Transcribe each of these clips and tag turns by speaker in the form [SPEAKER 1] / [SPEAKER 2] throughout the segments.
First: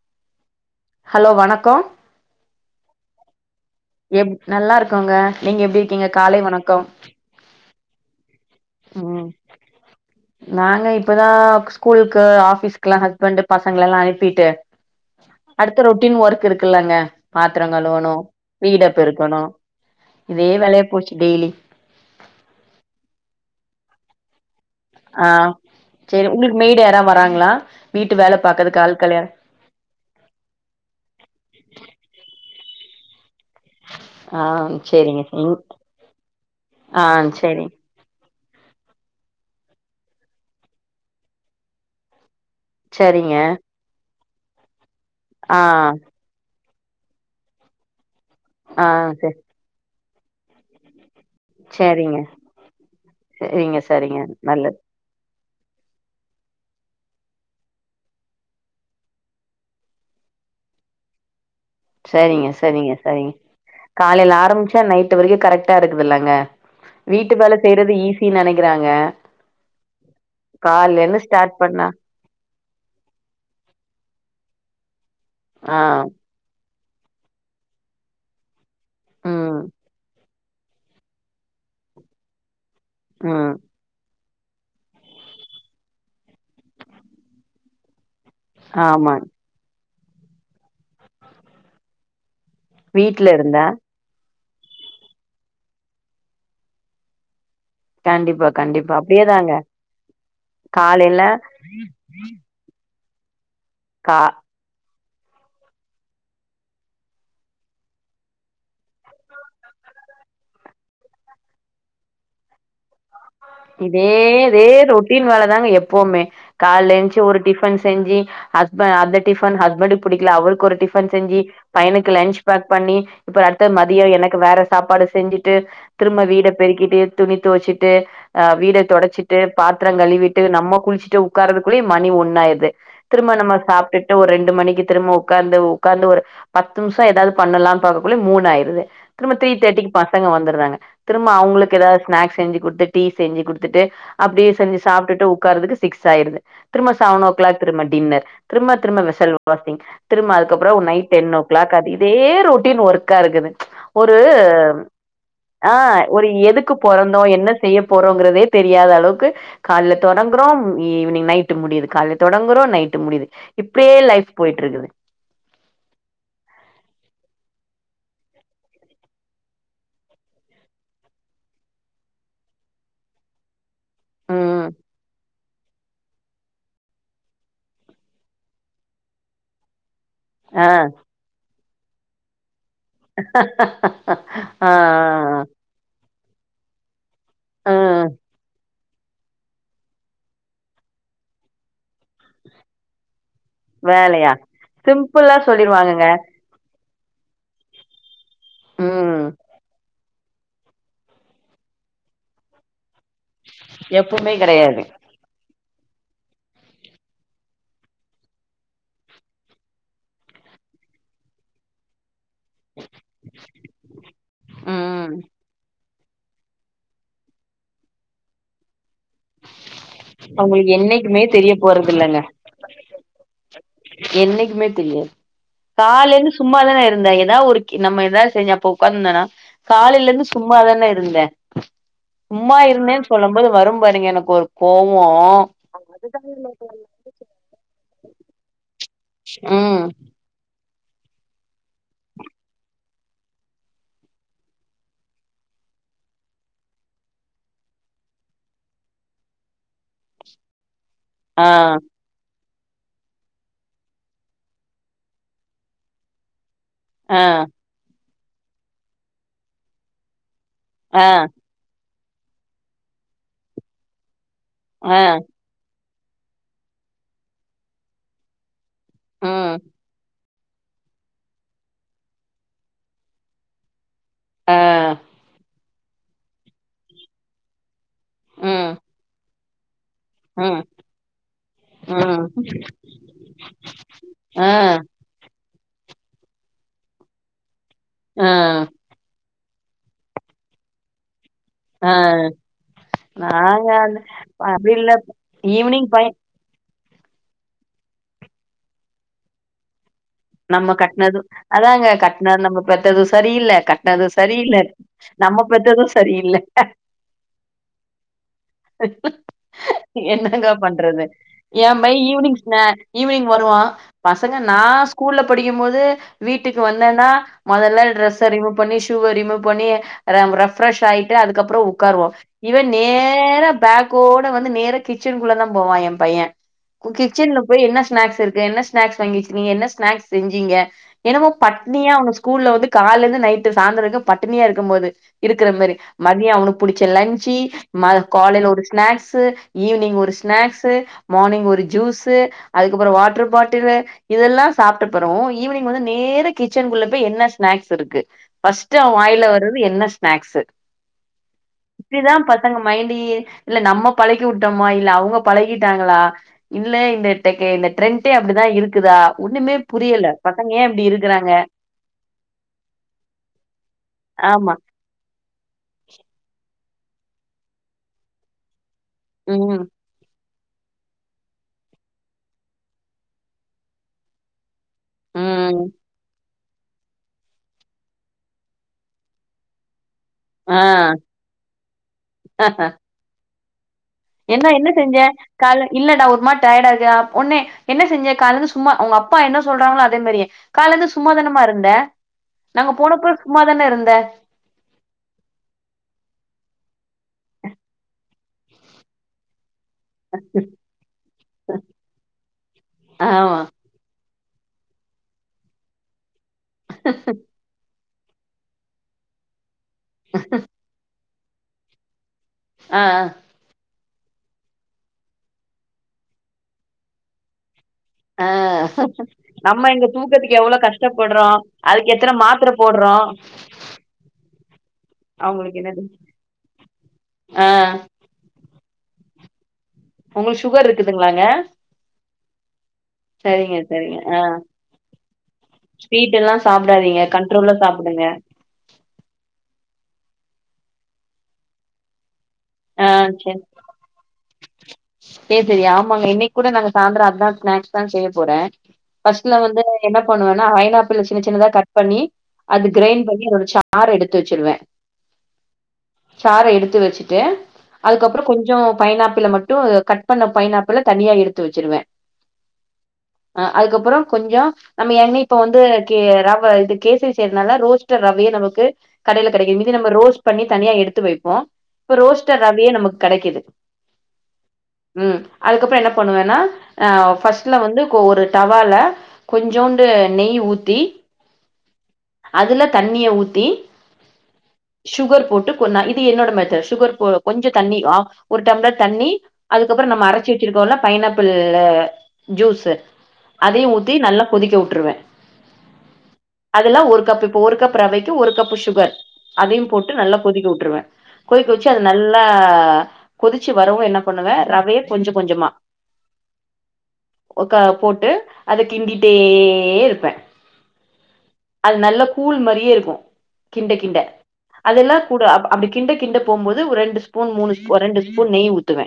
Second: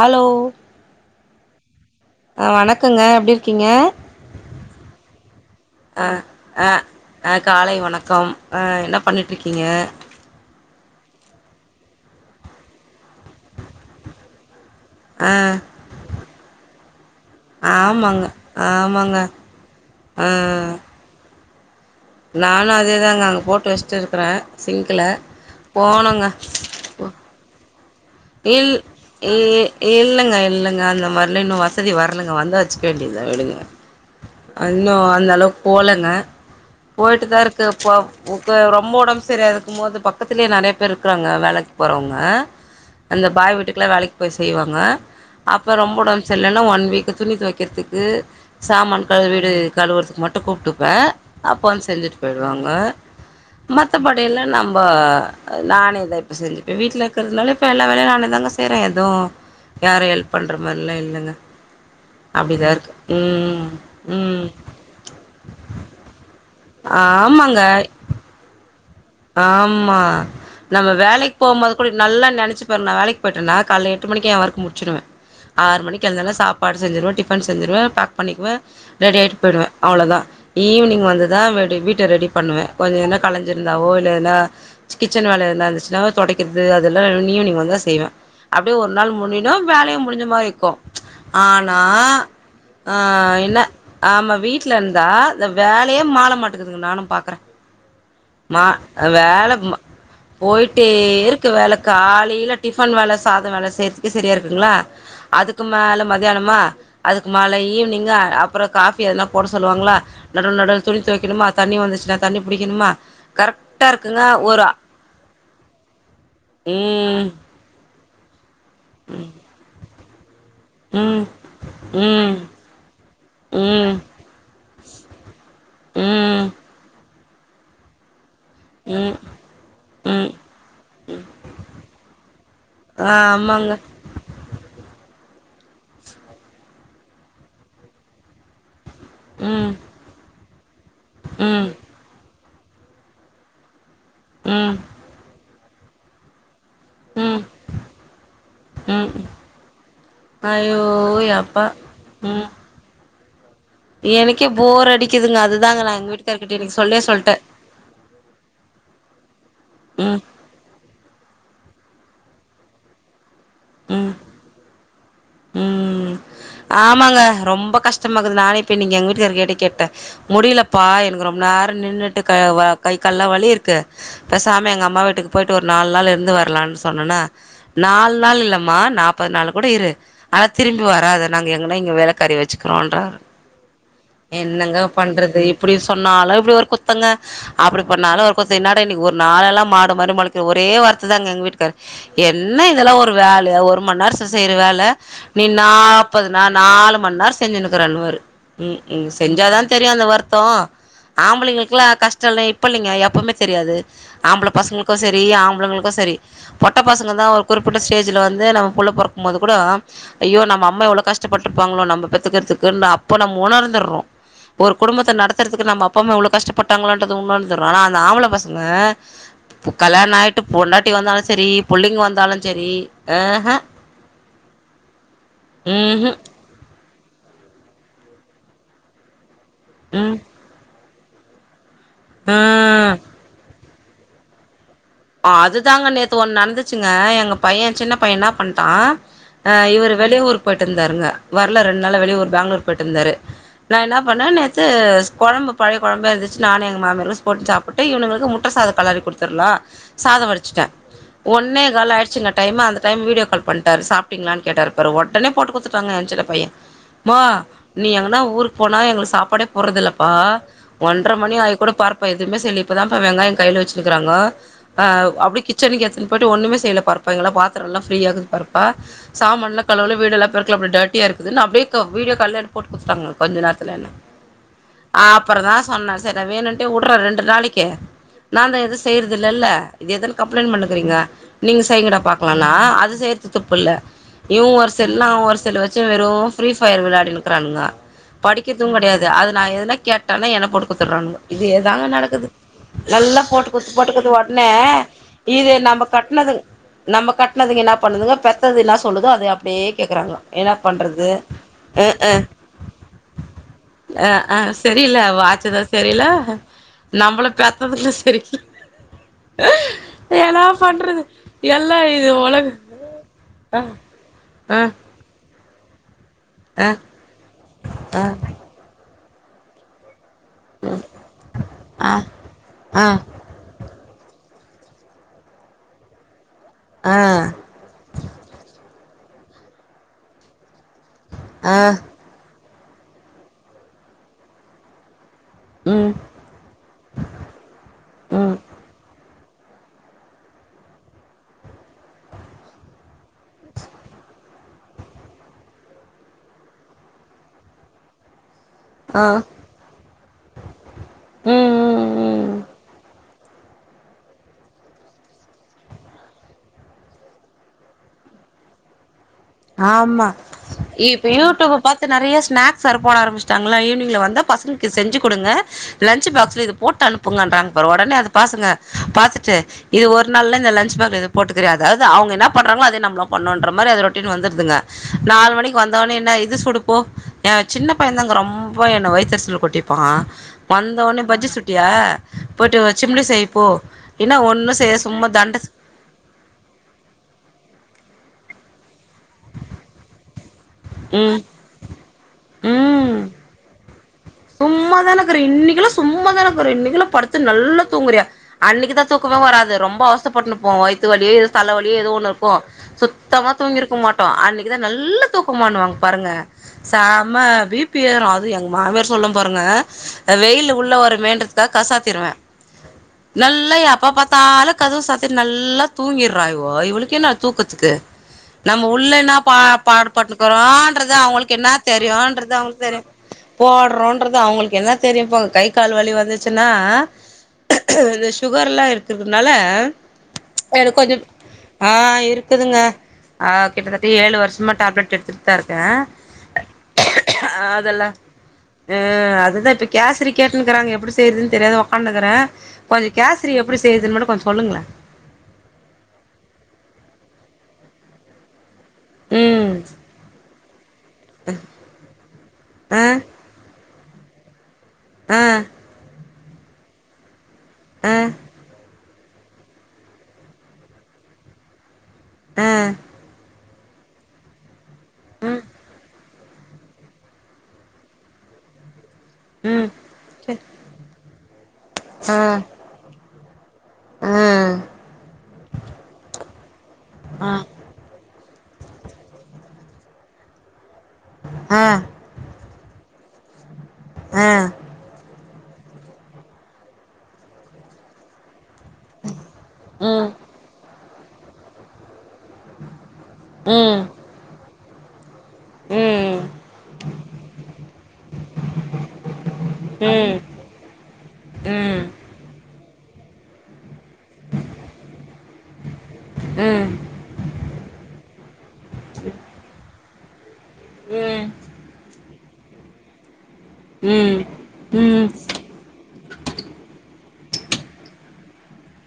[SPEAKER 1] Hello
[SPEAKER 2] hello வணக்கோ
[SPEAKER 1] ஆ வணக்கங்க எப்டி இருக்கீங்க
[SPEAKER 2] எப் நல்லா இருக்கோங்க நீங்க எப்டி
[SPEAKER 1] ஆ
[SPEAKER 2] இருக்கீங்க காலை
[SPEAKER 1] ஆ
[SPEAKER 2] வணக்கம்
[SPEAKER 1] ஆ காலை வணக்கம் ஆ என்ன
[SPEAKER 2] ம்
[SPEAKER 1] பண்ணிட்ருக்கீங்க
[SPEAKER 2] நாங்க இப்பதா ஸ்கூலுக்கு ஆஃபீஸ்க்குலா ஹஸ்பண்ட் பசங்கள எல்லா அனுப்பிட்டு
[SPEAKER 1] ஆ
[SPEAKER 2] அடுத்த ரொட்டீன் ஒர்க் இருக்குல்லங்க பாத்திர கழுவணு
[SPEAKER 1] ஆமாங்க
[SPEAKER 2] வீட
[SPEAKER 1] ஆமாங்க
[SPEAKER 2] பெருக்கனு
[SPEAKER 1] ஆ
[SPEAKER 2] இதே வேலையா போச்சி டெய்லி
[SPEAKER 1] நானு அதே தாங்க அங்க போட்டு வச்ட்டு இருக்கற
[SPEAKER 2] ஆ செரி உங்களுக்கு மெய்டு யாரா வாராங்களா வீட்டு வேல
[SPEAKER 1] இல்
[SPEAKER 2] பாக்கறக்கு ஆள்கள் யாரு
[SPEAKER 1] இ இல்லங்க இல்லங்க அந்த மாரிலா இன்னு வசதி வரலங்க வந்தா வச்சுக்க வேண்டியதா விடுங்க
[SPEAKER 2] ஆ
[SPEAKER 1] இன்னு
[SPEAKER 2] சேரிங்க
[SPEAKER 1] அந்த
[SPEAKER 2] ம்
[SPEAKER 1] அளவுக் போலங்க
[SPEAKER 2] ஆ
[SPEAKER 1] போயிட்டு தா இருக்கு
[SPEAKER 2] சேரிங்
[SPEAKER 1] போ உப்ப ரொம்ப ஒடம் செரியாதுக்கு போது பக்கத்துலயே நெறைய பேர் இருக்குறாங்க வேலைக்கு போறவங்க அந்த
[SPEAKER 2] சரிங்க
[SPEAKER 1] பாய் வீட்டுக்கெல்லா வேலைக்கு போய் செய்வாங்க
[SPEAKER 2] ஆ
[SPEAKER 1] அப்போ ரொம்ப உடம் சே இல்லன்னா ஒன் வீக் துணி தொவைக்கற்துக்கு
[SPEAKER 2] ஆ
[SPEAKER 1] சாமான்
[SPEAKER 2] சே
[SPEAKER 1] கழுவிடு கழுவுறதுக்கு மட் டு கூப்டுப்பே அப்ப வந்து செஞ்சிட்டு
[SPEAKER 2] சரிங்க
[SPEAKER 1] போய்டுவாங்க
[SPEAKER 2] சரிங்க சரிங்க
[SPEAKER 1] மத்தபடியெல்லா
[SPEAKER 2] நல்லது
[SPEAKER 1] நம்ப நானே தா இப்ப செஞ்சுப்பே வீட்ல இருக்கறதுனால இப்ப எல்லா வேலையு நானே தாங்க செய்ற எது யாரு ஹெல்ப் பண்ற மாரில்லா இல்லங்க
[SPEAKER 2] செரிங்க
[SPEAKER 1] அப்டிதா
[SPEAKER 2] செரிங்க
[SPEAKER 1] இருக்கு
[SPEAKER 2] செரிங்க
[SPEAKER 1] ம்
[SPEAKER 2] காலைல
[SPEAKER 1] ம்
[SPEAKER 2] ஆரம்பிச்சா நைட்டு வரைக்கு கரெக்டா இருக்குதில்லங்க வீட்டு வேல
[SPEAKER 1] ஆமாங்க.
[SPEAKER 2] செய்யறது ஈஸின் நெனைக்கிறாங்க
[SPEAKER 1] ஆமா நம்ம
[SPEAKER 2] கால்லருந்து
[SPEAKER 1] வேலைக்கு
[SPEAKER 2] ஸ்டார்ட்
[SPEAKER 1] போம்போது
[SPEAKER 2] பண்ணா
[SPEAKER 1] கூட நல்லா நெனச்சி பாரு நா வேலைக் போய்ட்டனா கால்ல எட்டு மணிக்கே ஏ வோர்க் முடிச்சிடுவே
[SPEAKER 2] ஆ.
[SPEAKER 1] ஆறு மணிக்கு எழுந்தனா சாப்பாடு செஞ்சிருவே டிபன் செஞ்சிருவே ப பண்ணிக்குவே ரெடி ஆயிட்டு
[SPEAKER 2] ம்.
[SPEAKER 1] போய்டுவே அவ்ளோதா ஈவினிங் வந்து தா வெடி வீட்ட ரெடி பண்ணுவே கொஞ்ச என்ன களஞ்சி
[SPEAKER 2] ம்.
[SPEAKER 1] இருந் தாவோ இல்ல என்னா கிச்சன் வேல எதுனா இருந்துச்சினா தொடைக்கிறது அதெல்லா ஈவினிங் வந்து தா செய்வே அப்டியே ஒரு நாள்
[SPEAKER 2] ஆமா.
[SPEAKER 1] முன்னினு வேலையு முடிஞ்சமாரி இருக்கு ஆனா ஆ
[SPEAKER 2] வீட்ல
[SPEAKER 1] இல்ல
[SPEAKER 2] இருந்தா
[SPEAKER 1] ஆமா வீட்ல இருந்தா இந்த வேலையே மால மாட்டேக்குதுங்க நானு பாக்கறே
[SPEAKER 2] கண்டிப்பா,
[SPEAKER 1] மா
[SPEAKER 2] கண்டிப்பா. அப்டியேதாங்க.
[SPEAKER 1] வேல போயிட்டே
[SPEAKER 2] காலையில
[SPEAKER 1] இருக்கு வேல காலைல டிஃபன் வேல சாத வேல செய்யறதுக்கே
[SPEAKER 2] கா
[SPEAKER 1] செரியா இருக்குங்ளா அதுக் கு மேல மதியானமா அதுக்கு மேல ஈவினிங்கா அப்றோ காபி எதுனா போட சொல்லுவாங்களா நடுவுல நடுவுல துணி தொவைக்கணுமா தண்ணி வந்துச்சுனா தண்ணி புடிக்கணுமா கரெக்டா
[SPEAKER 2] இதே
[SPEAKER 1] இருக்குங்க
[SPEAKER 2] இதே
[SPEAKER 1] ஒரு
[SPEAKER 2] ரொட்டீன் வேல தாங்க எப்பவுமே கால
[SPEAKER 1] ம்
[SPEAKER 2] எந்ச்சக ஒரு டிஃபன் செஞ்சி ஹஸ்ப அந்த டிஃபன் ஹஸ்பண்ட்க் புடிக்கல அவருக்கு ஒரு டிஃபன்
[SPEAKER 1] ம்
[SPEAKER 2] செஞ்சி பையனுக்கு
[SPEAKER 1] ம்
[SPEAKER 2] லன்ச் பேக் பண்ணி இப்ப அடுத்த
[SPEAKER 1] ம்
[SPEAKER 2] மதிய எனக்கு வேற சாப்பாடு செஞ்சிட்டு திரும்ப
[SPEAKER 1] ம்
[SPEAKER 2] வீட பெருக்கிட்டு துணி தொவச்சிட்டு அ வீட
[SPEAKER 1] ம்
[SPEAKER 2] தொடச்சிட்டு பாத்திர
[SPEAKER 1] ம்
[SPEAKER 2] கழுவிட்டு நம்ம குளிச்சிட்டு உக்காறதுக்குள்ளயே மணி ஒண்ணாயிருது
[SPEAKER 1] ஆ
[SPEAKER 2] திரும்ப நம்ம
[SPEAKER 1] ஆமாங்க
[SPEAKER 2] சாப்ட்டுட்டு ஒரு ரெண்டு மணிக்கு திரும்ப உக்காந்து உக்காந்து ஒரு பத்து நிம்ஷ ஏதாவது பண்ணலா பாக்ககுள்ள மூனு ஆயிருது திரும்ப த்ரீ
[SPEAKER 1] ம்
[SPEAKER 2] தேட்டிக்கு பசங்க வந்துறாங்க திரும்ப
[SPEAKER 1] ம்
[SPEAKER 2] அவுங்களுக் ஏதா ஸ்நாக்ஸ் செஞ்சி குடுத்து டீ செஞ்சி குடுத்துட்டு அப்டியே
[SPEAKER 1] ம்
[SPEAKER 2] செஞ்சி சாப்டுட்டு உக்காறதுக்கு சிக்ஸ் ஆயிருது திரும்ப செவன் ஓ
[SPEAKER 1] ம்
[SPEAKER 2] கிளாக் திரும்ப டின்னர் திரும்ப திரும்ப
[SPEAKER 1] ம்
[SPEAKER 2] வெசல் வாசிங் திரும்ப அதுக்கப்றோ
[SPEAKER 1] ஐயோ
[SPEAKER 2] ஒரு நைட் டென் ஓ
[SPEAKER 1] யப்பா
[SPEAKER 2] கிளாக் அது இதே
[SPEAKER 1] ம்
[SPEAKER 2] ரொட்டீன் ஒர்க்கா இருக்குது ஒரு
[SPEAKER 1] எனக்கே போர் அடிக்குதுங்க
[SPEAKER 2] ஆ
[SPEAKER 1] அதுதாங்க நா எங்க
[SPEAKER 2] ஒரு
[SPEAKER 1] வீட்டுக்கார்கிட்ட
[SPEAKER 2] எதுக்கு
[SPEAKER 1] இன்னைக்கு சொல்லே
[SPEAKER 2] பொறந்தோ
[SPEAKER 1] சொல்ட்டே
[SPEAKER 2] என்ன செய்ய போறோங்கறதே தெரியாத அளவுக்கு கால்ல
[SPEAKER 1] ம்
[SPEAKER 2] தொடங் குறோ ஈவ்னிங் நைட் முடியுது கால்ல தொடங்குறோ நைட் முடியிது இப்டியே
[SPEAKER 1] ம்
[SPEAKER 2] லைப் போய்ட்ருக்குது
[SPEAKER 1] ம் ஆமாங்க ரொம்ப கஷ்டமாக்குது நானே இப்ப நீங்க எங்க வீட்டுக்கார கிட்ட கேட்டே முடியலப்பா எனக்கு ரொம்ப நேர நின்னுட்டு க வ கை கால்லா வலி இருக் கு
[SPEAKER 2] ம்
[SPEAKER 1] பெசாம எங்க அம்மா வீட்டுக்கு போயிட்டு ஒரு நாலு நாள் இருந்து வரலான்னு சொன்னேனா நாலு நாள் இல்லம்மா நாப்பது நாள் கூட இரு ஆனா
[SPEAKER 2] ஆ
[SPEAKER 1] திரும்பி வராது நாங்க எங்கன்னா இங்க வேலைக்காரி வச்சுக்கறோ
[SPEAKER 2] ஆ ஆ
[SPEAKER 1] அப்டி சொன்னாலு இப்டி ஒரு குத்தங்க
[SPEAKER 2] ஆ ஆ
[SPEAKER 1] அப்டி பண்ணாலு ஒரு குத்த எனா இன்னைக்கு ஒரு நாலெல்லா மாடு மாரி மழிக்க ஒரே வார்த்த தாங்க எங்க வீட்டுக்காரு என்ன இதெல்லா ஒரு வேலயா ஒரு மண் நேர
[SPEAKER 2] வேலையா
[SPEAKER 1] செய்யற வேல
[SPEAKER 2] சிம்பிளா
[SPEAKER 1] நீ
[SPEAKER 2] சொல்லிருவாங்கங்க
[SPEAKER 1] நாப்பது நா நாலு மண் நேரோ செஞ்சுன்னுக்கிறேன்ன வாரு ம் ம் செஞ்சாதா தெரியு அந்த வருத்தோ ஆம்பளைங்களுக்குல்லா கஷ்ட இல்ல இப்ப இல்லங்க எப்பவுமே தெரியாது
[SPEAKER 2] எப்பவுமே
[SPEAKER 1] ஆம்பள
[SPEAKER 2] கெடையாது
[SPEAKER 1] பசங்களுக்கு சரி சரி ஆம்பளங்களுக்கு சரி பொட்டை பசங்க தா ஒரு குறிப்பிட்ட ஸ்டேஜல வந்து நம்ம புள்ள பொறக்கும் போது கூட ஐயோ நம்ம அம்மா எவ்ளோ கடப்பட்ருப்பாங்களோ நம்ம பெத் துகிறதுக்கு அப்ப நம்ம உணர்ந்துறோ ஒரு குடும்பத்த
[SPEAKER 2] ம்
[SPEAKER 1] நடத்துறதுக்கு நம்ம அப் பாம்மா இவ்ளோ கஸ்டப்பட்டாங்களன்றது ஒனந்துரோ ஆனா இந்த ஆம்பள பசங்க கல்யாண ஆயிட்டு
[SPEAKER 2] அவங்களுக்கு
[SPEAKER 1] பொண்டாட்டி வந்தாலு
[SPEAKER 2] என்னைக்குமே
[SPEAKER 1] சரி
[SPEAKER 2] தெரிய போறது
[SPEAKER 1] புள்ளைங்க
[SPEAKER 2] இல்லங்க
[SPEAKER 1] வந்தாலு சரி ஆஹா
[SPEAKER 2] என்னைக்குமே தெரியாது
[SPEAKER 1] ம்ஹூம்
[SPEAKER 2] காலன்னு சும்மாதானே இருந்தா ஏதாவது ஒரு கி நம்ம ஏதாவது செஞ்ச அப்போ உக்காந்துந்தனா காலயில
[SPEAKER 1] ம்
[SPEAKER 2] இருந்து சும்மாதான இருந்த சும்மா
[SPEAKER 1] ஆ
[SPEAKER 2] இருந்தேன்னு சொல்லும் போது வரும் பாருங்க எனக்கு ஒரு கோவோ
[SPEAKER 1] அ அதுதாங்க நேத்து ஒண்ணு நடந்துச்சுங்க எங்க பைய சின்ன பைய என்னா பண்டா
[SPEAKER 2] ம்
[SPEAKER 1] இவர் வெளியூருக்கு போயிட்டுருந்தாருங்க வரல ரெண்டு நாள வெளியூர் பேங்ளூர் போயிட்டுருந்தாரு நா என்னா பண்ணே நேத்து கொழம்பு பழைய கொழம்பு இருந்துச்சு நா எங்க மாமியாரு போட்டு சாப்பு ட்டு இவனுளுக்கு முட்ட சாத கலரி குடுத்துலா சாத வடிச்சுட்டே
[SPEAKER 2] ஆ
[SPEAKER 1] ஒன்னே கால் ஆயிடுச்சுங்க டைம் அந்த டைம் வீடியோ கால் பண்ணிட்டாரு சாப்ட்டிங்களான்னு கேட்டாரு பாரு ஒடனே போட்டு குத்துட்டாங்க எ சின்ன பைய மா
[SPEAKER 2] ஆ
[SPEAKER 1] நீ எங்கனா ஊருக்கு போனா எங்களுக்கு சாப்பாடே போடுறதில்லப்பா
[SPEAKER 2] ஆ
[SPEAKER 1] ஒன்ர மணி ஆய கூட பாருப்பா எதுவுமே சல்லி இப்பதாப்பா வெங்காயோ கயில வச்சினுருக்காங்கோ ஆ அப்டி கிச் சனுக்கு எத்துன்னு போய்ட்டு ஒன்னுமே செய்யல பாருப்பா எல்ல பாத்திரம்லா ஃப்ரியாகது பாரு பா
[SPEAKER 2] ம்
[SPEAKER 1] சாமன்ல்லா கலவுல வீடுல்லா பெருக்கல அப்டிடா எம்ட்டியா இருக்குதுன் அப்படியே வீடியோ கால்ல என்ன போட்டு குடுத்துட்டாங்க கொஞ்ச நேரத்து என்ன
[SPEAKER 2] ஆ
[SPEAKER 1] ஆப்பறந்தா சொன்ன சேரி வேணும்ட்டே விடுறா ரெண்டு நாளைக்கு நான்னு எது
[SPEAKER 2] ம்
[SPEAKER 1] செய்யறது இல்லல்ல இது எதுன்னு கம்ப்ளைண்ட்
[SPEAKER 2] ம்
[SPEAKER 1] பண்ணுக்குறீங்க நீங்க செய்ங்கடா
[SPEAKER 2] ம்
[SPEAKER 1] பாக்கலாம்னா அது செய்ரத்து துப்பு இல்ல இவ
[SPEAKER 2] ஆ
[SPEAKER 1] ஒரு செல்லு அவ ஒரு செல்லு வச்சு வெறு ஃப்ரீ பயர் விளாடி இருக்கிறானுங்க
[SPEAKER 2] ஆ
[SPEAKER 1] படிக்கறது கெடையாது அது நா எதுன கேட்டன்னா என்ன போட்டு குடுத்துறானுங்கோ இதேதாங்க
[SPEAKER 2] ஆ
[SPEAKER 1] நடக்குது நல்லா போட்டு
[SPEAKER 2] நாங்க
[SPEAKER 1] குடுத்து போட்டு குடுத்து வா ஆ
[SPEAKER 2] அப்டி இல்ல
[SPEAKER 1] இது நம்ம
[SPEAKER 2] ஈவினிங் பை
[SPEAKER 1] கட்ன து நம்ம கட்டனதுங்க என்ன பண்ணுதுங்க பெத்தது என்ன சொல்லுதோ அது அப்டியே கேக்குறாங்க என்னா
[SPEAKER 2] நம்ம
[SPEAKER 1] பண்றது
[SPEAKER 2] கட்னது அதாங்க கட்னது நம்ம பெத்ததும் சரியில்ல,
[SPEAKER 1] அ
[SPEAKER 2] கட்னதும்
[SPEAKER 1] ஆ
[SPEAKER 2] சரியில்ல.
[SPEAKER 1] சரியல்ல
[SPEAKER 2] நம்ம
[SPEAKER 1] வாய்சது
[SPEAKER 2] பெத்ததும்
[SPEAKER 1] சரியில்ல நம்மள பெத்தது சரியில்ல
[SPEAKER 2] [unintelligible] என்னங்க பண்றது எ
[SPEAKER 1] எல்லா
[SPEAKER 2] மயே
[SPEAKER 1] இது
[SPEAKER 2] ஈவினிங்
[SPEAKER 1] உலக
[SPEAKER 2] அ ஈவினிங் வருவா
[SPEAKER 1] அ
[SPEAKER 2] பசங்க நா
[SPEAKER 1] அ
[SPEAKER 2] ஸ்கூல்ல படிக்கும் போது வீட்டுக்கு
[SPEAKER 1] அ
[SPEAKER 2] வந்தேன்னா மொதல்ல
[SPEAKER 1] அ
[SPEAKER 2] ட்ரெஸ்ஸ ரிமூவ் பண்ணி ஷுவ ரிமூவ் பண்ணி ராம் ரஃ பிரெஷ் ஆயிட்டு அதுக்கப்றோ உக்காருவோ இவன்
[SPEAKER 1] அ
[SPEAKER 2] நேரா பேக் கோட வந்து நேரா கிச்சனுக்குள்ள தா போவா எ பையே
[SPEAKER 1] அ
[SPEAKER 2] கிச்சன்ல
[SPEAKER 1] அ
[SPEAKER 2] போய் என்ன ஸ்நாக்ஸ் இருக்கு என்ன ஸ்நாக்ஸ் வாங்கி வச்சிருக்கீங்க என்ன ஸ்நாக்ஸ் செஞ்சீங்க என்னமோ
[SPEAKER 1] அ
[SPEAKER 2] பட்னியா அவன ஸ்கூல்ல வந்து கால்லருந்து நைட்டு் சாயந்தரவரைக்கு பட்டினியா இருக்கும் போது இருக்கிற மாறி
[SPEAKER 1] ம்
[SPEAKER 2] மதியம் அவனு பிடிச்ச லன்சு
[SPEAKER 1] ம்
[SPEAKER 2] காலையில ஒரு ஸ்நாக்ஸ் து ஈவினிங் ஒரு ஸ்நாக்ஸ்சு மார்னிங் ஒரு ஜூஸ்சு அதுக்கப்றோ வாட்டர் பாட்டிலு இதெல்லா சாப்ட்ட அப்பறோ ஈவினிங் வந்து நேரா கிச்சன்க்குள்ள போயி என்ன ஸ்நாக்ஸ் இருக்கு ஃபர்ஸ்ட்டு அவ
[SPEAKER 1] ஆ
[SPEAKER 2] வாயிலவரது என்ன ஸ்நாக்ஸ்சு
[SPEAKER 1] ம் ம்
[SPEAKER 2] இப்டிதா
[SPEAKER 1] ம்
[SPEAKER 2] பசங்க மைண்ட்டயே இல்ல நம்ம பழக்கி உட்டோம்மா இல்ல அவங்க பழகிட்டாங்ளா இல்ல இந்த டெக்க இந்த ட்ரெண்டே அப்டிதா இருக்குதா ஒண்ணுமே
[SPEAKER 1] ஆமா
[SPEAKER 2] புரியல பட்
[SPEAKER 1] இப்ப யூடியூப் பாத்து நறையா ஸ்நாக்ஸ் வேற போட ஆரம்பிச்சிட்டாங்களா ஈவினிங்ல வந்தா
[SPEAKER 2] ஆமா
[SPEAKER 1] பசங்களுக்கு செஞ்சு குடுங்க லன்சு பாக்ஸ்ல இது போட்டு அனுப்புங்கன்றாங்க பார் உடனே அது பாசங்க பாத்துட்டு
[SPEAKER 2] ம்
[SPEAKER 1] இது ஒரு நல்லா இந்தலன்ச் பேக் எது போட்டுக்கிறா அதாவது அவுங்க என்னா பண்றாங்களோ அதே நம்ளும் பண்ணுன்ற மாறி அது ரொட்டின் வந்துருதுங்க நாலு மணிக்கு
[SPEAKER 2] ம்
[SPEAKER 1] வந்தவுட்னே என்ன இது சுடுப்போ என் சின்ன பையதாங்க ரொம்ப என்ன வயித்தெரிச்சல் கொட்டிப்பா
[SPEAKER 2] ஆ
[SPEAKER 1] வந்தோட்னே பஜ்ஜி சுட்டியா போயிட்டு சிம்லி செய் போ என்னா ஒன்னும் செய்ய சும்மா தண்டத்
[SPEAKER 2] இல்ல நா ஒரு மாறி டயர்ட்டா இருக்கே உட்னே என்ன செஞ்ச கால்லந்து சும்மா உங்க அப் பா என்ன சொல்றாங்களோ அதே மாறியே கால்லந்து
[SPEAKER 1] ம்
[SPEAKER 2] சும்மாதனமா இருந்த நாங்க போன
[SPEAKER 1] ம்
[SPEAKER 2] அப்றோ சும்மா தானே இருந்த
[SPEAKER 1] சும்மாதான இக்குற இன்னிக்கெல்லா சும்மாதான இக்கிற இன்னிக்கெல்லா படுத்து நல்லா தூங்குறியா அன்னைக்கு தா தூக்கமே வராது ரொம்ப அவ ஸ்தபட்னுருப்போ வயித்து வலியோ எதோ தல வலியோ ஏதோ ஒன்னு இருக்கு சுத்தமா
[SPEAKER 2] ஆமா
[SPEAKER 1] தூங்கிருக்க மாட் டோ அன்னைக்குதா நல்ல தூக்கமானுவாங்க பாருங்க செம்ம பி பி ஏறும் அதும் எங்க மாமியார் பொண்ணு பொறந்தா வெயிலு உள்ள வரு மேன்றதுக்கா கசாத்திருவேன்
[SPEAKER 2] ஆ
[SPEAKER 1] நல்லா எப்ப பாத்தாலு கதவு சாத்திட்டு நல்லா தூங்கிட்றா இவோ இவளுக் என்னா தூக்கத்துக்கு
[SPEAKER 2] ஆ
[SPEAKER 1] நம்ம உள்ள என்னா பா
[SPEAKER 2] நம்ம எங்க
[SPEAKER 1] பாடு
[SPEAKER 2] தூக்கத்துக்கு எவ்ளோ
[SPEAKER 1] பட்டுன்னுக்கிறோம்ன்றது
[SPEAKER 2] கஷ்டப்பட்றோ
[SPEAKER 1] அவங்களுக்கு என்ன
[SPEAKER 2] அதுக்கு எத்தன
[SPEAKER 1] தெரியும்ன்றது
[SPEAKER 2] மாத்திர
[SPEAKER 1] அவங்களுக்கு தெரியு
[SPEAKER 2] போட்றோ
[SPEAKER 1] போட்றோன்றது அவங்களுக்கு என்ன தெரியு போங்க கை
[SPEAKER 2] அவங்களுக்கு
[SPEAKER 1] கால்
[SPEAKER 2] என்னது
[SPEAKER 1] வலி வந்துச்சுன்னா
[SPEAKER 2] ஆ
[SPEAKER 1] ரெஸ் சுகர்லா இருக்கிறதுனால
[SPEAKER 2] உங்ளுக்கு சுகர் இருக்குதுங்களாங்க
[SPEAKER 1] ஆ இருக்குதுங்க ஆ
[SPEAKER 2] சரிங்க
[SPEAKER 1] கிட்டத்தட்ட
[SPEAKER 2] சரிங்க
[SPEAKER 1] ஏழு
[SPEAKER 2] ஆ
[SPEAKER 1] வருஷமா டாப்லெட் எடுத்துட்டு தா இருக்கே
[SPEAKER 2] ஸ்வீட் எல்லா சாப்டாதீங்க கண்ட்ரோல்ல
[SPEAKER 1] அதெல்லா
[SPEAKER 2] சாப்டுங்க
[SPEAKER 1] அ அதுதா இப்ப கேசரி கேட்டுனுருக்காங்க எப்பிடி செய்யுறதுன்னு தெரியாத ஒக்காண்டுருக்குறே
[SPEAKER 2] ஆ
[SPEAKER 1] கொஞ்சோ கேசரி எப்பிடி செய்றதுன்னு மட்டும் கொஞ்சோ சொல்லுங்களே
[SPEAKER 2] சேரி சேரி ஆமாங்க இன்னிக்கு கூட நாங்க சாய்ந்தரம் அத்தா ஸ்நாக்ஸ் தா செய்யப் போறே ஃபர்ஸ்ட்ல
[SPEAKER 1] ம்
[SPEAKER 2] வந்து என்ன பண்ணுவேன்னா வயனப் சின்ன சின்னதா கட் பண்ணி அது
[SPEAKER 1] ஆ
[SPEAKER 2] கிரைண்ட் பண்ணி அதோட சாரு எடுத்து வச்சிருவே
[SPEAKER 1] அ
[SPEAKER 2] சார எடுத்து வச்சுட்டு
[SPEAKER 1] ஆ
[SPEAKER 2] அதுக்கப்புறோ கொஞ்சோ பைனாப்பிள மட்டு கட் பண்ண பைனாப்பிள தனியா எடுத்து வச்சிருவே
[SPEAKER 1] அ
[SPEAKER 2] அ அதுக்கப்புறோ கொஞ்சோ நம்ம எண்ணெய இப்ப
[SPEAKER 1] ம்
[SPEAKER 2] வந்து கே ரவ இது கேசரி செய்யறதுனால ரோஸ்டர் ரவைய நமக்கு கடைல கெடைக்குது
[SPEAKER 1] ம்
[SPEAKER 2] இது நம்ம ரோஸ்ட் பண்ணி தனியா எடுத்து வைப்போ இப்போ
[SPEAKER 1] ஆ
[SPEAKER 2] ரோஸ்டட் ரவையே நமக் கெடைக்குது
[SPEAKER 1] ஆ
[SPEAKER 2] ம் அதுக்கப்றோ என்ன பண்ணுவேன்னா அ
[SPEAKER 1] ஆ
[SPEAKER 2] ஃபஸ்ட்ல வந்து கோ ஒரு டவால கொஞ்சோண்டு நெய் ஊத்தி
[SPEAKER 1] ஆ
[SPEAKER 2] அதுல தண்ணிய ஊத்தி
[SPEAKER 1] ஆ
[SPEAKER 2] சுகர் போட்டு கொன் நே இது என்னோட மெத்தட்ஸ் சுகர் போ கொஞ்சோ தண்ணி ஆஃப் ஒரு டம்ளர் தண்ணி அதுக்கப்றோ நம்ம
[SPEAKER 1] ம்
[SPEAKER 2] அரச்சி வெச்சிருக்கோல பைனாப்பிள் ஜூஸ் அதயு
[SPEAKER 1] ம்
[SPEAKER 2] ஊத்தி நல்லா கொதிக்க உட்ருவே
[SPEAKER 1] ம்
[SPEAKER 2] அதெல்லா ஒரு கப்பு இப்போ ஒரு கப்பு ரவைக்கு ஒரு கப்பு சுகர் அதையு
[SPEAKER 1] ம்
[SPEAKER 2] போட்டு நல்லா
[SPEAKER 1] ம்
[SPEAKER 2] கொதிக்க உட்டுருவே கொதிக்க வெச்சி அது நல்லா கொதிச்சி வரவு என்ன பண்ணுவே ரவையக் கொஞ்ச கொஞ்சமா
[SPEAKER 1] ம் ம்
[SPEAKER 2] ஒருக்கா போட்டு அத கிண்டிட்டே இருப்பே அது நல்ல கூழ் மாரியே இருக்கு கிண்டக் கிண்ட
[SPEAKER 1] ம்
[SPEAKER 2] அதெல்லா கூட அப் அப்டி கிண்டக் கிண்ட போம்போ து ஒரு ரெண்டு ஸ்பூன் மூணு ஸ் ரெண்டு ஸ்பூன் நெய் ஊத்துவே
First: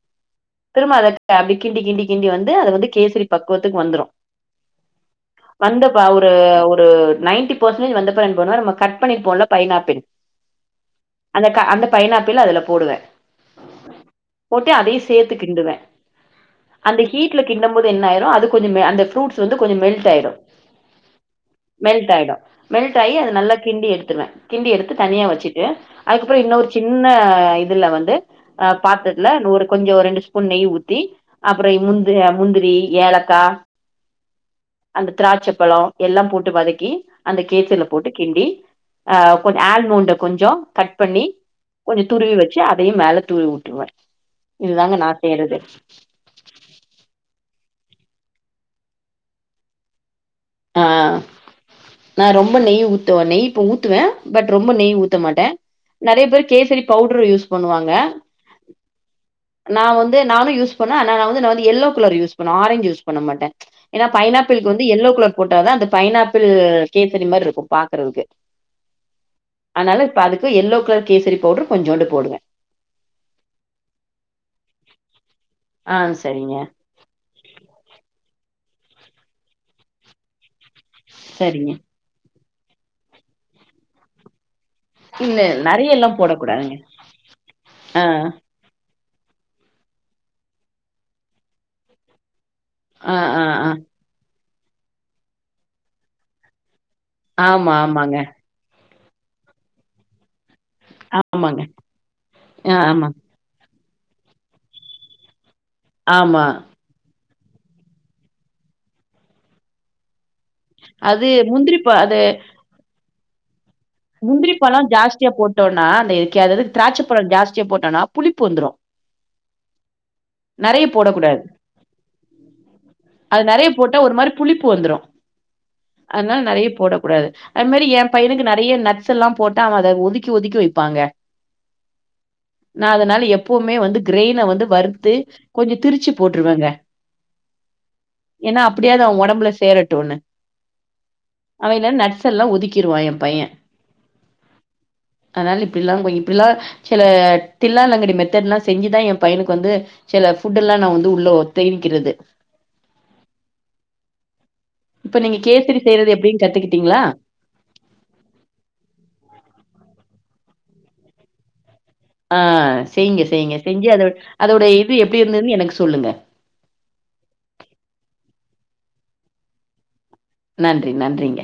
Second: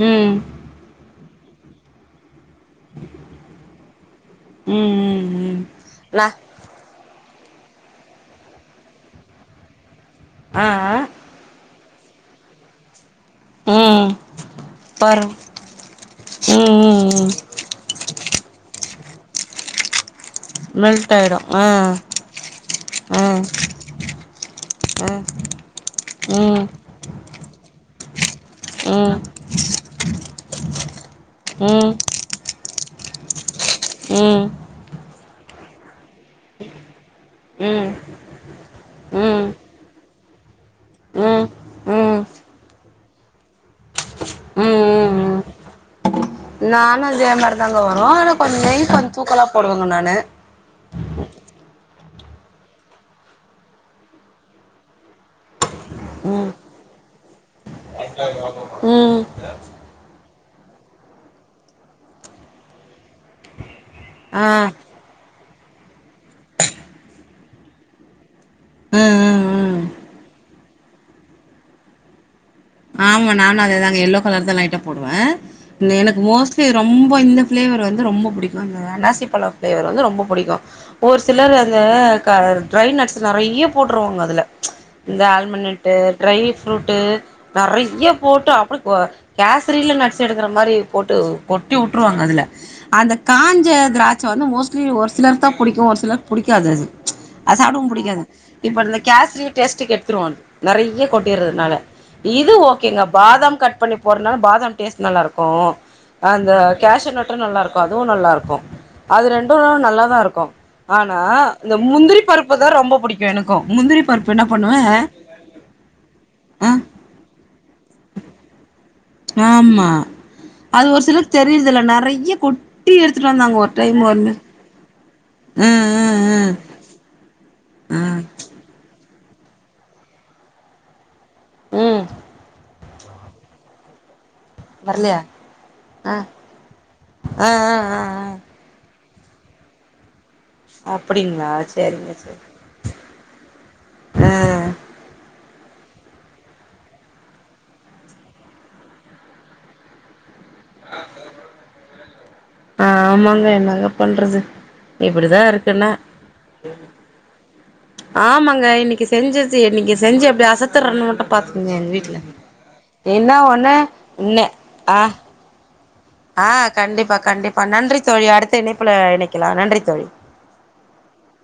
[SPEAKER 1] ம்
[SPEAKER 2] திரும்ப அத அப்பிடி கிண்டி கிண்டி கிண்டி வந்து அத வந்து கேசரி பக்குவத்துக்கு வந்துரு
[SPEAKER 1] ம் ம்
[SPEAKER 2] வந்தப் ப
[SPEAKER 1] ல
[SPEAKER 2] ஒரு ஒரு நைன்ட்டி பர்சன்டேஜ் வந்தப்ற என்ன பண்ணுவே நம்ம கட் பண்ணிருப்போல்ல பைனாப்பிள்
[SPEAKER 1] ஆ அ
[SPEAKER 2] அந்த க அந்த பைனாப்பிள அதுல போடுவே
[SPEAKER 1] ம்
[SPEAKER 2] போட்டு அதயு
[SPEAKER 1] பாரு
[SPEAKER 2] சேத்து கிண்டுவே
[SPEAKER 1] ம்
[SPEAKER 2] அந்த
[SPEAKER 1] ம் ம்
[SPEAKER 2] ஹீட்ல கிண்டம் போது என்னாயிரு அது கொஞ்சோ மே அந்த ஃப்ரூட்ஸ் வந்து கொஞ்சோ மெல்ட் ஆயிரு
[SPEAKER 1] மெல்ட்டாயிரு அ
[SPEAKER 2] மெல்ட்டாயி அது நல்லா கிண்டி எடுத்துருவே கிண்டி எடுத்து
[SPEAKER 1] ஆ
[SPEAKER 2] தனியா வெச்சிட்டு அதுக்கப்றோ
[SPEAKER 1] ம்
[SPEAKER 2] இன்னோரு சின்ன இதுல வந்து ஆ
[SPEAKER 1] ம் ம்
[SPEAKER 2] பாத்தர்த்துல நூறு கொஞ்சோ ரெண்டு ஸ்பூன் நெய் ஊத்தி அப்றோ இ
[SPEAKER 1] ம் ம்
[SPEAKER 2] முந் து அ முந்திரி ஏலக்கா
[SPEAKER 1] ம்
[SPEAKER 2] அந்த திராட்சப்பழோ எல்லா போட்டு வதக்கி அந்த கேசரில
[SPEAKER 1] ம்
[SPEAKER 2] போட்டு கிண்டி ஆ கொஞ்சோ ஆல்மோண்ட கொஞ்சோ கட் பண்ணி
[SPEAKER 1] ம் ம்
[SPEAKER 2] கொஞ்சோ
[SPEAKER 1] ம்
[SPEAKER 2] துருவி வெச்சு அதயு மேல தூவி உட்ருவே இதுதாங்க நா
[SPEAKER 1] ம்
[SPEAKER 2] செய்றது
[SPEAKER 1] நானு அதே மாரி தாங்க வரு ஆனா கொஞ்சோ நெய் கொஞ்சோ தூக்கலாப் போடுவங்க நானு
[SPEAKER 2] ஆ நா ரொம்போ நெய் ஊத்துவே நெய் இப்ப ஊத்துவே பட் ரொம்போ நெய் ஊத்த மாட்டே நெறைய பேரு
[SPEAKER 1] ம்
[SPEAKER 2] கேசரி பவுட்ரு யூஸ் பண்ணுவாங்க
[SPEAKER 1] ம்
[SPEAKER 2] நா வந்து நானு யூஸ் பண்ணுவே ஆனா நா வந்து நா வந்து எல்லோ கலர் யூஸ் பண்ணுவே ஆரஞ்ச் யூஸ் பண்ண மாட்டே ஏனா
[SPEAKER 1] ஆ
[SPEAKER 2] பைனாப்பிளுக்கு வந்து எல்லோ கலர் போட்டாதா அந்த பைனாப்பிள் கேசரி மாரிருக்கு பாக்கறக்கு
[SPEAKER 1] அ
[SPEAKER 2] அதுனால இப்ப அதுக்கு எல்லோ கலர் கேசரி பவுட்ரு கொஞ்சோண்டு போடுவே
[SPEAKER 1] ஆமா நானு அதேதாங்க எல்லோ கலர் தா லைட்டா போடுவே
[SPEAKER 2] ஆ
[SPEAKER 1] எனக்கு
[SPEAKER 2] சரிங்க
[SPEAKER 1] மோஸ்ட்லி ரொ ம்போ இந்த ஃப்ளேவர் வந்து ரொம்போ புடிக்கு இந்த அன்னாசி பழ ஃப்ளேவர் வந்து ரொம்ப புடிக்கு ஒர் சிலர்
[SPEAKER 2] சரிங்க
[SPEAKER 1] அந்த க ட்ரை நட்ஸ் நெறைய்ய போட்ருவாங்க அதுல இந்த
[SPEAKER 2] இல்ல
[SPEAKER 1] ஆல்மண்ட் நட்டு
[SPEAKER 2] நெறைய எல்லா
[SPEAKER 1] ட்ரை
[SPEAKER 2] போடக்கூடாதுங்க
[SPEAKER 1] ஃப்ரூட்டு
[SPEAKER 2] ஆ
[SPEAKER 1] நெறைய்ய போட் வுட்டா அப்டி கொ கேசரில நட்ஸ் எடுக்குற மாரி போட்டு கொட்டி வுட்ருவாங்க அதுல அந்த
[SPEAKER 2] ஆ ஆ
[SPEAKER 1] காஞ்ச
[SPEAKER 2] ஆ
[SPEAKER 1] திராட்ச வந்து மோஸ்ட்லி ஒரு சிலர் தா புடிக்கு ஒரு சிலர் புடிக்காது அது அது
[SPEAKER 2] ஆமா
[SPEAKER 1] சாப்டவு
[SPEAKER 2] ஆமாங்க
[SPEAKER 1] புடிக்காது இப்ப இந்த கேஸ்ரி டேஸ்ட்டுக்கு கெடுத்துருவன் நெறைய்ய
[SPEAKER 2] ஆமாங்க
[SPEAKER 1] கொட்டிறதுனால இது
[SPEAKER 2] ஆ ஆமா
[SPEAKER 1] ஓகேங்கப்பா பாதாம் கட் பண்ணி போறதுனால பாதாம் டேஸ்ட் நல்லாருக்கு
[SPEAKER 2] ஆமா
[SPEAKER 1] அந்த கேஷ்யு நட்டு நல்லாருக்கு அதுவு நல்லாருக்கு அது ரெண்டு நல்லாதா இருக்கு ஆனா
[SPEAKER 2] அது
[SPEAKER 1] இந்த
[SPEAKER 2] ப அது
[SPEAKER 1] முந்திரி பருப்பு தா ரொம்ப புடிக்கு எனக்கு முந்திரி பருப்பு என்ன
[SPEAKER 2] முந்திரிப் பழ
[SPEAKER 1] பண்ணுவே
[SPEAKER 2] ஜாஸ்தியா போட்டோன்னா அந்த கெ அதாது
[SPEAKER 1] ஆ
[SPEAKER 2] திராட்சப் பழ ஜாஸ்தியா போட்டோன்னா புளிப்பு வந்துரு
[SPEAKER 1] ஆமா அது ஒரு சிலருக்கு
[SPEAKER 2] போடக்கூடாது
[SPEAKER 1] தெரியுறதில்ல நெறைய கொட்டி எடுத்துட்டு
[SPEAKER 2] அது
[SPEAKER 1] வந்தாங்க
[SPEAKER 2] நெறைய
[SPEAKER 1] ஒரு
[SPEAKER 2] போட்டா
[SPEAKER 1] டைம் வந்து
[SPEAKER 2] மாரி புளிப்பு வந்துரும்
[SPEAKER 1] ம்
[SPEAKER 2] அதனால
[SPEAKER 1] ம்
[SPEAKER 2] நெறையப் போடக் கூடாது அது மாரி
[SPEAKER 1] ம்
[SPEAKER 2] ஏ
[SPEAKER 1] ம்
[SPEAKER 2] பையனுக்கு நெறைய நட்ஸ் எல்லா போட்டா அவ அத ஒதுக்கி ஒதுக்கி வைப்பாங்க
[SPEAKER 1] ம்
[SPEAKER 2] நா அதுனால எப்போமே வந்து கிரெயின வந்து வறுத்து
[SPEAKER 1] வரலையா
[SPEAKER 2] கொஞ்ச திருச்சு
[SPEAKER 1] ஆ
[SPEAKER 2] போட்ருவேங்க
[SPEAKER 1] ஆ ஆ ஆ ஆ
[SPEAKER 2] ஏன்னா அப் டியாது அவ ஒடம்புல சேரட்டுன்னு
[SPEAKER 1] அப்டிங்களா
[SPEAKER 2] அவ இல்லன்
[SPEAKER 1] சேரிங்க சேரி
[SPEAKER 2] நட்ஸ்ஸெல்லா ஒதுக்கிருவா ஏம் பையே அதுனால இப்டில்லா போய் இப்பிலா சில தில்லாலங்கடி மெத்தட்லா செஞ்சுதா ஏம் பையனுக்கு வந்து சில ஃபுட் எல்லா நா வந்து உள்ளத் தெரிக்கிறது
[SPEAKER 1] ஆமாங்க என்னங்க பண்றது
[SPEAKER 2] இப்ப நீங்க
[SPEAKER 1] இப்டிதா
[SPEAKER 2] கேசரி
[SPEAKER 1] இருக்குன்னா
[SPEAKER 2] செய்யறது எப்டின் கத்துக்கிட்டீங்களா
[SPEAKER 1] ஆமாங்க இன்னைக்கி செஞ்சது இன்னைக்கி செஞ்சு எப்டி அசத்துறன்னு மட்டு பாத்துக்கங்க எங்க வீட்
[SPEAKER 2] அ செய்ங்க செய்ங்க செஞ்சு அதோட அதோட இது எப்டி இருந்ததுன் எனக்கு சொல்லுங்க
[SPEAKER 1] அ கண்டிப்பா கண்டிப்பா நன்றி தோழி அடுத்த இணைப்புல இணைக்கலா நன்றி தோழி
[SPEAKER 2] நன்றி நன்றிங்க